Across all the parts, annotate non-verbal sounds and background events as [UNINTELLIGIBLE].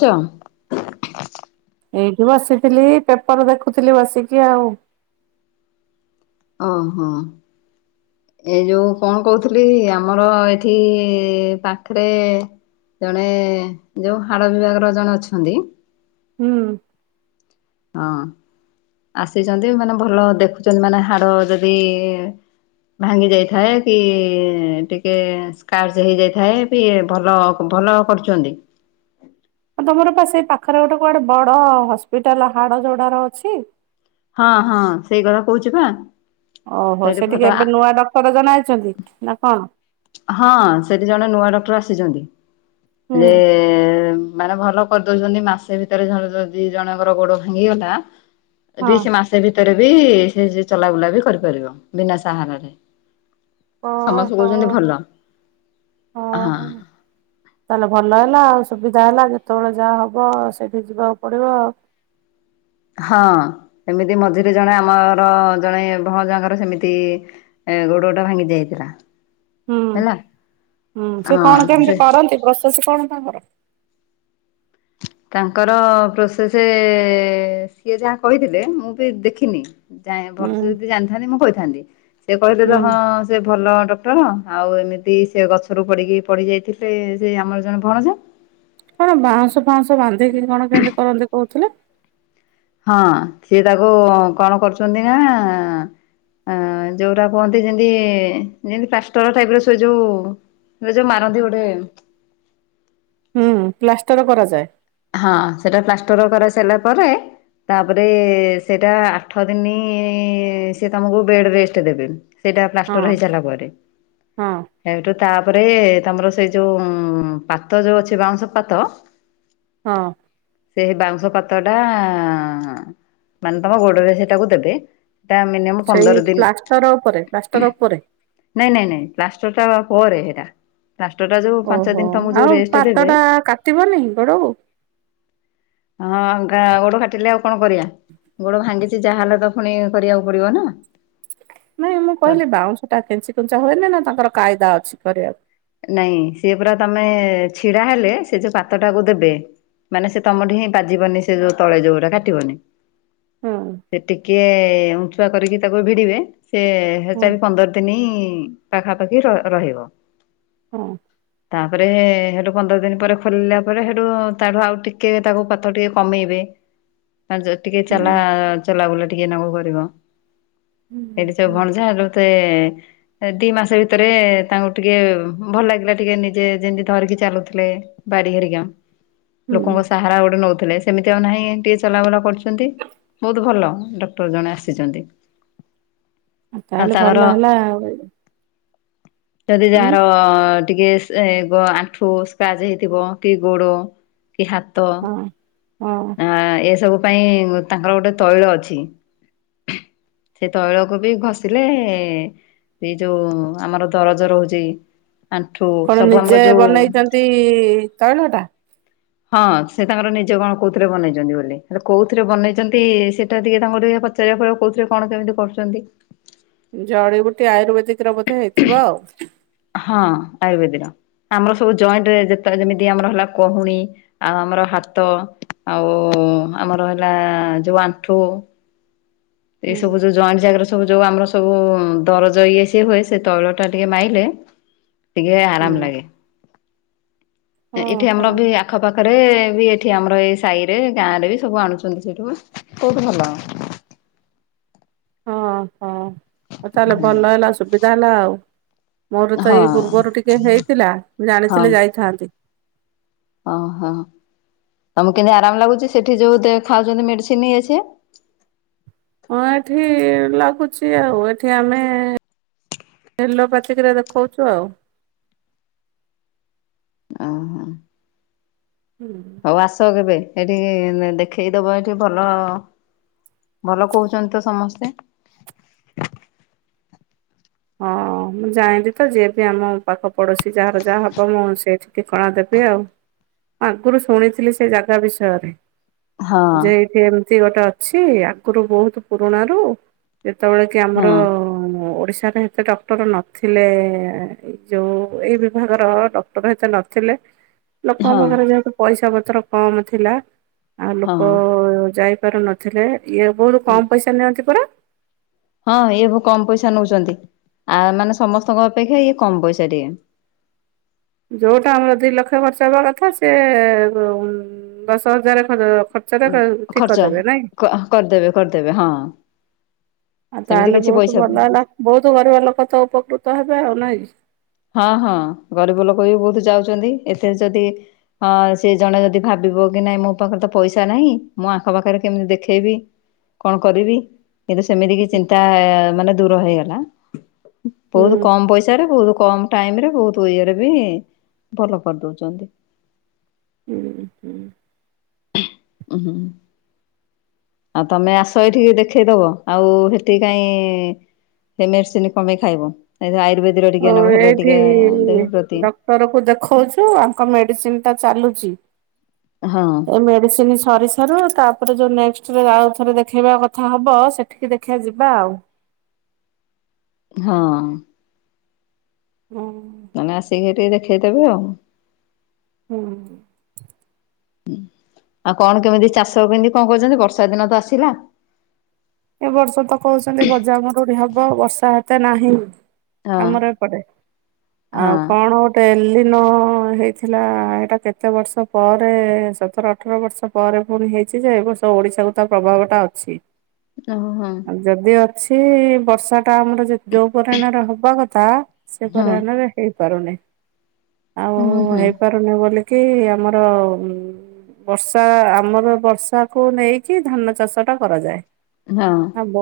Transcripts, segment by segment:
ଚା। ଏଇଠି ବସିଥିଲି ପେପର ଦେଖୁଥିଲି ବସିକି ଆଉ। ଅହଁ। ଏଇ ଯଉ କଣ କହୁଥିଲି ଆମର ଏଠି ପାଖରେ ଜଣେ ଯୋଉ ହାଡ଼ ବିଭାଗର ଜଣେ ଅଛନ୍ତି। ହୁଁ। ହଁ ଆସିଛନ୍ତି ମାନେ ଭଲ ଦେଖୁଛନ୍ତି ମାନେ ହାଡ ଯଦି ଭାଙ୍ଗି ଯାଇଥାଏ କି ଟିକେ ସ୍କାାର୍ଚ ହେଇଯାଇଥାଏ ସିଏ ଭଲ ଭଲ କରୁଛନ୍ତି। [UNINTELLIGIBLE] ତମର ପା ସେ ପାଖରେ ଗୋଟେ କୁଆଡେ ବଡ ହସ୍ପିଟାଲ ହାଡ ଯୋଡାର ଅଛି। ହଁ ହଁ ସେଇ କଥା କହୁଛି ପା। ଓହୋ ସେଠିକେ ଏବେ ନୂଆ ଡକ୍ଟର ଜଣେ ଆଇଚନ୍ତି ନା କଣ? ହଁ ସେଠି ଜଣେ ନୂଆ ଡକ୍ଟର ଆସିଛନ୍ତି ହୁଁ ଯେ ମାନେ ଭଲ କରିଦଉଛନ୍ତି ମାସେ ଭିତରେର ଧର ଯଦି ଜଣଙ୍କର ଗୋଡ ଭାଙ୍ଗିଗଲା ହଁ। ବି ସେ ମା ସେ ଭିତରେ ବି ସେ ଚଲାବୁଲା ବି କରିପାରିବ ବିନା ସାହାରାରେ। ସମସ୍ତେ ଓହୋ କହୁଛନ୍ତି ଭଲ ହଁ। ତାହେଲେ ଭଲ ହେଲା ଆଉ ସୁବିଧା ହେଲା ଯେତେବେଳେ ଯାହା ହବ ସେଇଠି ଯିବାକୁ ପଡିବ। ହଁ ଏମିତି ମଝିରେ ଜଣେ ଆମର ଜଣେ ଭଣଜାଙ୍କର ସେମିତି ଏ ଗୋଡ ଗୋଟା ଭାଙ୍ଗି ଯାଇଥିଲା। ହୁଁ ହେଲା ହୁଁ ସେ କଣ ହଁ କେମିତି ସେ କରନ୍ତି ପ୍ରୋସେସ କଣ ତାଙ୍କର? ତାଙ୍କର ପ୍ରୋସେସେ ସିଏ ଯାହା କହିଥିଲେ ମୁଁ ବି ଦେଖିନି। ଜାଣେନି ହୁଁ ଭଲସେ ଯଦି ଜାଣିଥାନ୍ତି ମୁଁ କହିଥାନ୍ତି ସେ କହିଲେ ତ ହୁଁ ହଁ ସେ ଭଲ ଡକ୍ଟର ଆଉ ଏମିତି ସେ ଗଛରୁ ପଡ଼ିକି ପଡ଼ିି ଯାଇଥିଲେ ସେ ଆମର ଜଣେ ଭଣଜା କଣ ବାଉଁଶ ଫାଉଁଶ ବାନ୍ଧିକି କଣ କେମିତି କରନ୍ତି କହୁଥିଲେ। ହଁ ଥିଏ ତାକୁ କଣ କରୁଛନ୍ତି ନା ହଁ ଯୋଉଟା କୁହନ୍ତି ଯେମତି ଯେମତି ପାଷ୍ଟର ଟାଇପ ର ସେଇ ଯୋଉ ଏବେ ଯୋଉ ମାରନ୍ତି ଗୋଟେ ହୁଁ ପ୍ଲାଷ୍ଟର କରାଯାଏ। ହଁ ସେଟା ପ୍ଲାଷ୍ଟର କରା ସାରଲା ପରେ ତାପରେ ସେଇଟା ଆଠ ଦିନ ସେ ତମକୁ ବେଡ ରେଷ୍ଟ ଦେବେ। ସେଇଟା ପ୍ଲାଷ୍ଟର ହଁ ହେଇସାରିଲା ପରେ। ହଁ ଏଠୁ ତାପରେ ତମର ସେଇ ଯୋଉ ପାତ ଯୋଉ ଅଛି ବାଉଁଶ ପାତ। ହଁ। ସେଇ ବାଉଁଶ ପାତ ଟା ମାନେ ତମ ଗୋଡରେ ସେଇଟାକୁ ଦେବେ। ସେଟା ମିନିମମ୍ ପନ୍ଦର ସେଇ ଦିନ ପ୍ଲାଷ୍ଟର ଉପରେ ପ୍ଲାଷ୍ଟର ଉପରେ? ନାଇଁ ନାଇଁ ନାଇଁ ପ୍ଲାଷ୍ଟର ଟା ପରେ ହେଟା। ପ୍ଲାଷ୍ଟର ଟା ଯୋଉ ପାଞ୍ଚ ଓହୋ ଦିନ ତମକୁ ଯୋଉ ଆଉ ରେଷ୍ଟ ପାତ ଦେବେ ଟା କାଟିବନି ଗୋଡକୁ? ହଁ ଗାଁ ଗୋଡ ଫାଟିଲେ ଆଉ କଣ କରିବା? ଗୋଡ ଭାଙ୍ଗିଛି ଯାହା ହେଲେ ତ ପୁଣି କରିବାକୁ ପଡିବ ନା। ନାଇଁ ମୁଁ ତ କହିଲି ବାଉଁଶ ଟା ଖେଞ୍ଚି କୁଞ୍ଚା ହୁଏନି ନା ତାଙ୍କର କାଇଦା ଅଛି କରିବାକୁ? ନାଇଁ ସିଏ ପୁରା ତମେ ଛିଡା ହେଲେ ସେ ଯୋଉ ପାତଟାକୁ ଦେବେ ମାନେ ସେ ତମଟି ହିଁ ବାଜିବନି ସେ ଯୋଉ ତଳେ ଯୋଉଟା କାଟିବନି। ହୁଁ। ସେ ଟିକେ ଉଁଛୁଆ କରିକି ତାକୁ ଭିଡିବେ ସେ ହୁଁ। ହେଟା ବି ପନ୍ଦର ତିନି ପାଖାପାଖି ର ରହିବ। ହଁ। ତାପରେ ହେଠୁ ପନ୍ଦର ଦିନ ପରେ ଖୋଲିଲା ପରେ ହେଠୁ ତାଠୁ ଆଉ ଟିକେ ତାକୁ ପାତ ଟିକେ କମେଇବେ। ପାଞ୍ଜ ଟିକେ ଚାଲା ହୁଁ ଚଲା ବୁଲା ଟିକେ ନା ଗ କରିବ। ହୁଁ ସେଇଠି ସବ ଭଣଜାତେ ଦି ମାସ ଭିତରେ ତାଙ୍କୁ ଟିକେ ଭଲ ଲାଗିଲା ଟିକେ ନିଜେ ଯେମିତି ଧରିକି ଚାଲୁଥିଲେ ବାଡି ଘେରିକା। ହୁଁ ଲୋକଙ୍କ ସାହାରା ଗୋଟେ ନଉଥିଲେ। ସେମିତି ଆଉ ନାହିଁ ଟିକେ ଚଲାବୁଲା କରୁଛନ୍ତି ବହୁତ ଭଲ ଡକ୍ଟର ଜଣେ ଆସିଛନ୍ତି। ଆଉ ତାହେଲେ ତାଙ୍କର ଭଲ ହେଲା ଆଉ। ଯଦି ଉଁ ଯାହାର୍ ଅ ଟିକେ ଆଣ୍ଠୁ ସ୍କାଚ୍ ହେଇଥିବ କି ଗୋଡ କି ହାତ୍ ତ ହଁ ହଁ ଆ ଏସବୁ ପାଇଁ ତାଙ୍କର ଗୋଟେ ତୈଳ ଅଛି। ସେ ତୈଳକୁ ବି ଘଷିଲେ ଏଇ ଯୋଉ ଆମର ଦରଜ ରହୁଛି ଆଣ୍ଠୁ ସବୁ ଆମର ଯୋଉ ବି ତୈଳ ଟା? ହଁ ସେ ତାଙ୍କର ନିଜ କଣ କୋଉଥିରେ ବନେଇଛନ୍ତି ବୋଲି ହେଲେ କୋଉଥିରେ ବନେଇଛନ୍ତି ସେଟା ଟିକେ ତାଙ୍କର ଟିକେ ଚାରଆ ଫ କହୁଥିଲେ କଣ କେମିତି କରୁଚନ୍ତି? ଜଡିିବୁଟି ଆୟୁର୍ବେଦିକ ର ବୋଧେ ହେଇଥିବ ଆଉ? ହଁ ଆୟୁର୍ବେଦିର ଆମର ସବୁ ଜଏଣ୍ଟ ଯେ ଯେମିତି ଆମର ହେଲା କହୁଣି ଆଉ ଆମର ହାତ ଆଉ ଆମର ହେଲା ଯୋଉ ଆଣ୍ଠୁ। ଏଇ ହୁଁ ସବୁ ଯୋଉ ଜଏଣ୍ଟ ଜାଗାରେ ସବୁ ଯୋଉ ଆମର ସବୁ ଦରଜ ଇଏ ସିଏ ହୁଏ ସେ ତୈଳ ଟା ଟିକେ ମାଇଲେ ଟିକେ ଆରାମ ହୁଁ। ଲାଗେ ଓହୋ ଏଠି ହଁ ଆମର ବି- ଆଖ ପାଖରେ ବି ଏଠି ଆମର ଏଇ ସାହିରେ ଗାଁ ରେ ବି ସବୁ ଆଣୁଛନ୍ତି ସେଇଠୁକୁ କହୁଠ ଭଲ। ହଁ ହଁ ତାହେଲେ ଭଲ ହେଲା ସୁବିଧା ହେଲା ଆଉ। ମୋର ତ ହଁ ଏଇ ପୂର୍ବରୁ ଟିକେ ହେଇଥିଲା ମୁଁ ହଁ। ଜାଣିଥିଲି ଯାଇଥାନ୍ତି। ଓହୋ ତମକୁ କେମିତି ଆରାମ ଲାଗୁଛି ସେଠି ଯୋଉ ଖାଉଛନ୍ତି ମେଡିସିନ ଇଏ ସେ? ହଁ ଏଠି ଲାଗୁଛି ଆଉ ଏଠି ଆମେ ଏଲୋପାଥିକରେ ଦେଖାଉଛୁ ଆଉ। ଆହା ହୁଁ ଆଉ ଆସ କେବେ ଏଠି ଦେଖେଇଦବ ଏଠି ଭଲ ଭଲ କହୁଛନ୍ତି ତ ସମସ୍ତେ। ହଁ ମୁଁ ଯାଣିଲିି ତ ଯିଏ ବି ଆମ ପାଖ ପଡୋଶୀ ଯାହାର ଯାହା ହବ ମୁଁ ସେଇଠି ଟିକଣା ଦେବି ଆଉ ମୁ ଆଗରୁ ଶୁଣିଥିଲି ସେ ଜାଗା ବିଷୟରେ। ହଁ ଯେ ଏଇଠି ଏମତି ଗୋଟେ ଅଛି ଆଗରୁ ବହୁତ ପୁରୁଣା ର ଯେତେବେଳେ କି ହଁ ଆମର ଓଡିଶ୍ ଏତେ ଡକ୍ଟର ନଥିଲେ ଯେଉଁ ଏଇ ବିଭାଗର ଡକ୍ଟର ଏତେ ନଥିଲେ। [INAUDIBLE] ଲୋକଙ୍କ ହଁ ପାଖରେ ଯେହେତୁ ପଇସା ପତ୍ର କମ୍ ଥିଲା ଆଉ ଲୋକ ହଁ। ଯାଇପାରୁନ ଥିଲେ ଇଏ ବହୁତ କମ୍ ପଇସା ନିଅନ୍ତି ପରା। ହଁ ଇଏବ କମ ପଇସା ନଉଛନ୍ତି ଆ ମାନେ ସମସ୍ତଙ୍କ ଅପେକ୍ଷା ଇଏ କମ ପଇସା ଟିକେ ଯଉଟା ଆମର ଦୁଇ ଲକ୍ଷ ଖର୍ଚ୍ଚ ହେବା କଥା ସେ ଦଶ ହଜାରଚ୍ଚ ଟ ଠିକ୍ ଖର୍ଚ୍ଚ। କରିଦେବେ ନାଇଁ? କରିଦେବେ କରିଦେବେ ହଁ। ଆଉ ସେମିତି ତାହେଲେ କିଛି ବହୁତ ପଇସା ଭଲ ହେଲା ବହୁତ ଗରିବ ଲୋକ ତ ଉପକୃତ ହେବେ ଆଉ ନାଇଁ। ହଁ ହଁ ଗରିବ ଲୋକ ବି ବହୁତ ଯାଉଛନ୍ତି ଏଥିରେ ଯଦି ହଁ ସେ ଜଣେ ଯଦି ଭାବିବ କି ନାଇଁ ମୋ ପାଖରେ ତ ପଇସା ନାହିଁ ମୋ ଆଙ୍କ ପାଖରେ କେମିତି ଦେଖେଇବି। କଣ କରିବି? କିନ୍ତୁ ସେମିତି କି ଚିନ୍ତା ମାନେ ଦୂର ହେଇଗଲା ହୁଁ ବହୁତ କମ ପଇସାରେ ବହୁତ କମ ଟାଇମ ରେ ବହୁତ ଇଏରେ ବି ଭଲ କରିଦଉଛନ୍ତି। ହୁଁ ହୁଁ। ଉଁହୁଁ। ଆଉ ତମେ ଆସ ଏଇଠିକି ଦେଖେଇଦବ ଆଉ ହେଠିକି କାଇଁ ସେ ମେଡିସିନ କପେଇଁ ଖାଇବ ଆୟୁର୍ବେଦିର ଟିକିଏ ହେଲେ ଟିକିଏ ଦେହ ପ୍ରତି ଡାକ୍ତରକୁ ଦେଖଉଛୁ ଆଙ୍କ ମେଡିସିନ୍ ଟା ଚାଲୁଚି। ହଁ। ଏ ମେଡିସିନି ସରି ସାରୁ ତାପରେ ଯୋଉ ନେକ୍ସଟ ରେ ଆଉ ଥରେ ଦେଖେଇବା କଥା ହବସେ ଟିକିଏ ଦେଖିବା ଯିବା ଆଉ। ହଁ। ହୁଁ। ତାନେ ଆସିକି ଟିକିଏ ଦେଖେଇଦେବେ ଆଉ। ହୁଁ। ହୁଁ ଆଉ କଣ କେମିତି ଚାଷ କେମିତି କଣ କରୁଚନ୍ତି ବର୍ଷା ଦିନ ତ ଆସିଲା। ଏ ବର୍ଷ ତ କହୁଛନ୍ତି ଗଜାମରୁଡି ହବ ବର୍ଷା ଏତେ ନାହିଁ। ହଁ ଆମର ଏପଟେ ହଁ। ଆଉ କଣ ଟେଲିନ ହେଇଥିଲା ଏଇଟା କେତେ ବର୍ଷ ପରେ ସତର ଅଠର ବର୍ଷ। ପରେ ପୁଣି ହେଇଚି ଯେ ଏବର୍ଷ ଓଡିଶାକୁ ତା ପ୍ରଭାବଟା ଅଛି। ଓଓହୋ। ଆଉ ଯଦି ଅଛି ବର୍ଷା ଟା ଆମର ଯେ ଯୋଉ ପରିମାଣରେ ହବା କଥା ସେ ହଁ ପରିମାଣରେ ହେଇପାରୁନି। ହୁଁ ହୁଁ। ତମେ ବୋଲିକି ଆମର ବର୍ଷା ଆମର ବର୍ଷାକୁ ନେଇକି ଧାନ ଚାଷଟା କରାଯାଏ। ହଁ। ବ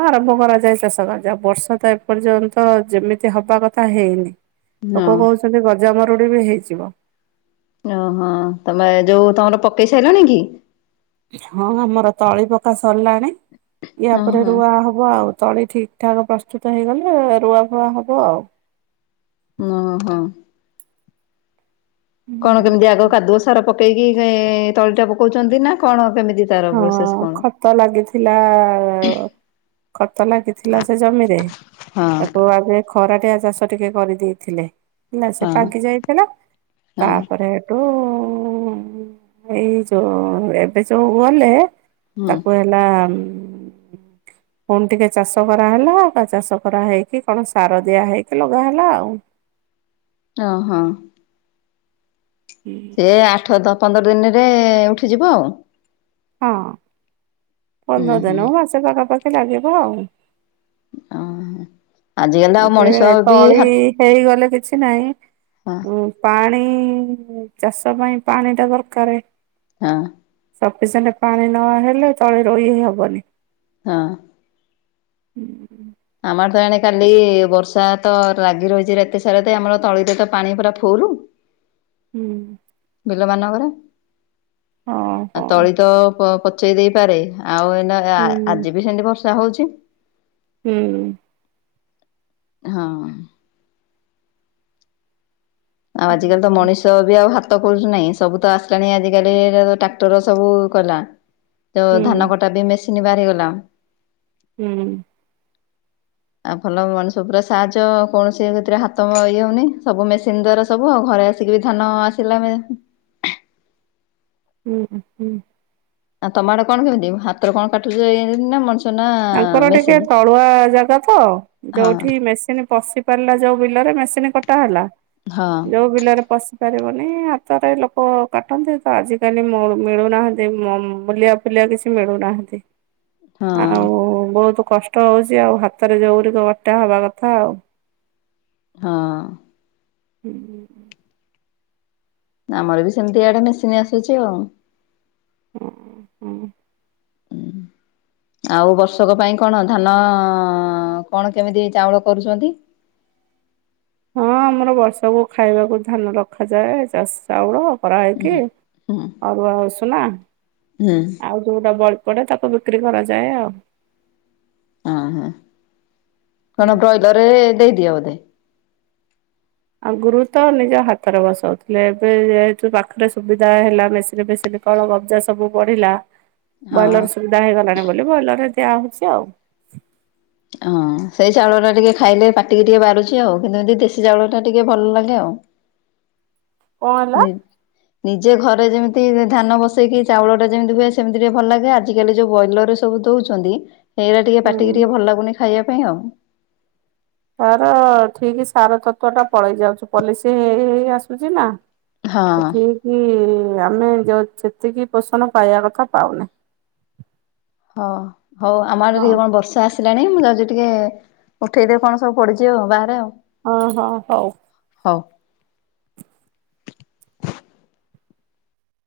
ଆରମ୍ଭ କରାଯାଏ ଚାଷ କାର୍ଯ୍ୟ। ଆଉ ବର୍ଷା ତ ଏପର୍ଯ୍ୟନ୍ତ ଯେମିତି ହବା କଥା ହେଇନି। ହଁ। ଲୋକ କହୁଚନ୍ତି ଗଜାମରୁଡି ବି ହେଇଯିବ। ଓହୋ ତମେ ଯୋଉ ତମର ପକେଇ ସାରିଲଣି କି? ହଁ ଆମର ତଳି ପକା ସରିଲାଣି ୟା ପରେ ଓହୋ ରୁଆ ହବ ଆଉ ତଳି ଠିକ୍ ଠାକ୍ ପ୍ରସ୍ତୁତ ହେଇଗଲେ ରୁଆଫୁଆ ହବ ଆଉ। ଙହଁ। କଣ କେମିତି ଆଗ କାଦୁଅ ସାର ପକେଇକି ଇ ତଳିଟା ପକଉଚନ୍ତି ନା କଣ କେମିତି? ତାର ପ୍ରୋସେସ ହଁ କଣ? ଖତ ଲାଗିଥିଲା ଖତ ଲାଗିଥିଲା ସେ ଜମିରେ ହଁ ତାକୁ ଆଗେ ଖରାଟିଆ ଚାଷ ଟିକିଏ କରିଦେଇଥିଲେ ହେଲା ସେ ହଁ ପାଗି ଯାଇଥିଲା। ହଁ ତାପରେ ହେଠୁ ହେଇ ଯୋଉ ଏବେ ଯୋଉ ପୁଅଲେ ହୁଁ ତାକୁ ହେଲା ଉ ପୁଣି ଟିକିଏ ଚାଷ କରାହେଲା ଚାଷ କରା ହେଇକି କଣ ସାର ଦିଆ ହେଇକି ଲଗା ହେଲା ଆଉ। ଓ ହଁ। ଏ ଆଠ ଦ ପନ୍ଦର ଦିନିରେ ଉଠିଯିବ ଆଉ ହଁ ହୁଁ ପନ୍ଦର ହୁଁ ଦିନିହୋଉ ମାସେ ପାଖାପାଖି ଲାଗିବ ଆଉ। ଅଁହ। ଯେ ତଳି ହେଇଗଲେ କିଛି ନାଇଁ ହଁ ଉଁ। ପାଣି ଚାଷ ପାଇଁ ପାଣି ଟା ଦରକାରେ। ହଁ। ସଫିସିଏଣ୍ଟ ପାଣି ନ ହେଲେ ତଳି ରୋଇହିଁ ହବନି। ହଁ। ଆମର ତ ଏଣେ କାଲି ବର୍ଷା ତ ଲାଗି ରହିଛି ରାତି ସାରା ତ ଆମର ତଳିରେ ତ ପାଣି ପୁରା ଫୁଲୁ। ହୁଁ। ବିଲ ମାନଙ୍କରେ ହଁ ଆ ହଉ ତଳି ତ ପ-ପଚେଇ ଦେଇପାରେ। ଆଉ ଏନା କା ହୁଁ ଆ-ଆଜି ବି ସେମିତି ବର୍ଷା ହଉଛି। ହୁଁ। ହଁ। ଆଉ ଆଜିିକାଲି ତ ମଣିଷ ତ ବି ଆଉ ହାତ ଖୋଲୁଛୁ ନାହିଁ ସବୁ ତ ଆସିଲାଣି ଆଜିକାଲି ଟ୍ରାକ୍ଟର ସବୁ କଲା। ତ ହୁଁ ଧାନ କଟା ବି ମେସିନ୍ ବାହାରିଗଲା। ହୁଁ। ଆଉ ଭଲ ମଣିଷ ପୁରା ସାହାଜ କୌଣସି ସେଥିରେ ହାତ ମ-ଇଏ ହଉନି ସବୁ ମେସିନ ଦ୍ଵାରା ସବୁ ଆଉ ଘରେ ଆସିକି ବି ଧାନ ଆସିଲା ମେ ହୁଁଁ ହୁଁ। ଆଉ ତମ ଆଡେ କଣ କେମିତି ହାତରେ କଣ କାଟୁଛ ଏ-ନା ମଣିଷ ନା ଆଙ୍କର ଟିକେ ମେସିନ୍? ତଳୁଆ ଜାଗା ତ ହଁ ଯୋଉଠି ମେସିନ୍ ପଶି ପାରିଲା ଯୋଉ ବିଲରେ ମେସିନ କଟା ହେଲା ହଁ ଯୋଉ ବିଲରେ ପଶି ପାରିବନି ହାତରେ ଲୋକ କାଟନ୍ତି ତ ଆଜିକାଲି ମଳୁ-ମିଳୁନାହାନ୍ତି ମ-ମୁଲିଆ ଫୁଲିଆ କିଛି ମିଳୁନାହାନ୍ତି। ହଁ। ବହୁତୁ କଷ୍ଟ ହଉଛି ଆଉ ହାତରେ ଯୋଉଗୁଡ଼ିକ କଟା ହବା କଥା ଆଉ ହଁ। ହୁଁଁ। ଆମର ବି ସେମିତି ଆଡେ ମେସିନ୍ ଆସୁଛି ଆଉ। ହଁ ହୁଁ। ଆଉ ବର୍ଷକ ପାଇଁ କଣ ଧାନ କଣ କେମିତି ଚାଉଳ କରୁଛନ୍ତି? ହଁ ଆମର ବର୍ଷକୁୁ ଖାଇବାକୁ ଧାନ ରଖାଯାଏ ଚାଷ ଚାଉଳ କରାହେଇକି ହୁଁ ହୁଁ ଅରୁଆ ଉଷୁନା ହୁଁ ଆଉ ଯୋଉଟା ବଳି ପଡେ ତାକୁ ବିକ୍ରି କରାଯାଏ ଆଉ। ହଁ ହଁ କଣ ବ୍ରଏଲରେ ଦେଇଦିଅ ବୋଧେ? ଆଗୁରୁ ତ ନିଜ ହାତରେ ବସଉଥିଲେ ଏବେ ଯେହେତୁ ପାଖରେ ସୁବିଧା ହେଲା ମେସିନି ଫେସିନି କଳ କବ୍ଜା ସବୁ ବଢିଲା ହଁ ବ୍ରଏଲର ସୁବିଧା ହେଇଗଲାଣି ବୋଲି ବ୍ରଏଲର ରେ ଦିଆ ହଉଛି ଆଉ। ହଁ ସେଇ ଚାଉଳ ହରା ଟିକେ ଖାଇଲେ ପାଟିକି ଟିକେ ବାରୁଛି ଆଉ କିନ୍ତୁ ଯଦି ଦେଶୀ ଚାଉଳ ଟା ଟିକେ ଭଲ ଲାଗେ ଆଉ। କଣ ହେଲା ନି ନିଜେ ଘରେ ଯେମିତି ଧାନ ବସେଇକି ଚାଉଳଟା ଯେମିତି ହୁଏ ସେମିତି ଟିକେ ଭଲ ଲାଗେ ଆଜିକାଲି ଯୋଉ ବ୍ରଏଲର ରେ ସବୁ ଦଉଛନ୍ତି ସେଗୁଡା ଟିକେ ହୁଁ ପାଟିକି ଟିକେ ଭଲ ଲାଗୁନି ଖାଇବା ପାଇଁ ଆଉ। ତାର ଠିକି ସାର ତତ୍ଵ ଟା ପଳେଇ ଯାଉଛି ପଲିସି ହେଇ ହେଇ ଆସୁଛି ନା। ସେ ହଁ ଠିକି ଆମେ ଯୋ-ସେତିକି ପୋଷଣ ପାଇବା କଥା ପାଉନେ। ହଁ ହଉ ଆମ ଆଡେ ହଁ ଟିକେ କଣ ବର୍ଷ ର୍ଷା-ଆସିଲାଣି ମୁଁ ଯାଉଛି ଟିକେ ଉଠେଇଦେବି କଣ ସବୁ ପଡିଛିି ଆଉ ବାହାରେ ଆଉ। ହଁ ହଁ ହଉ। ହଉ।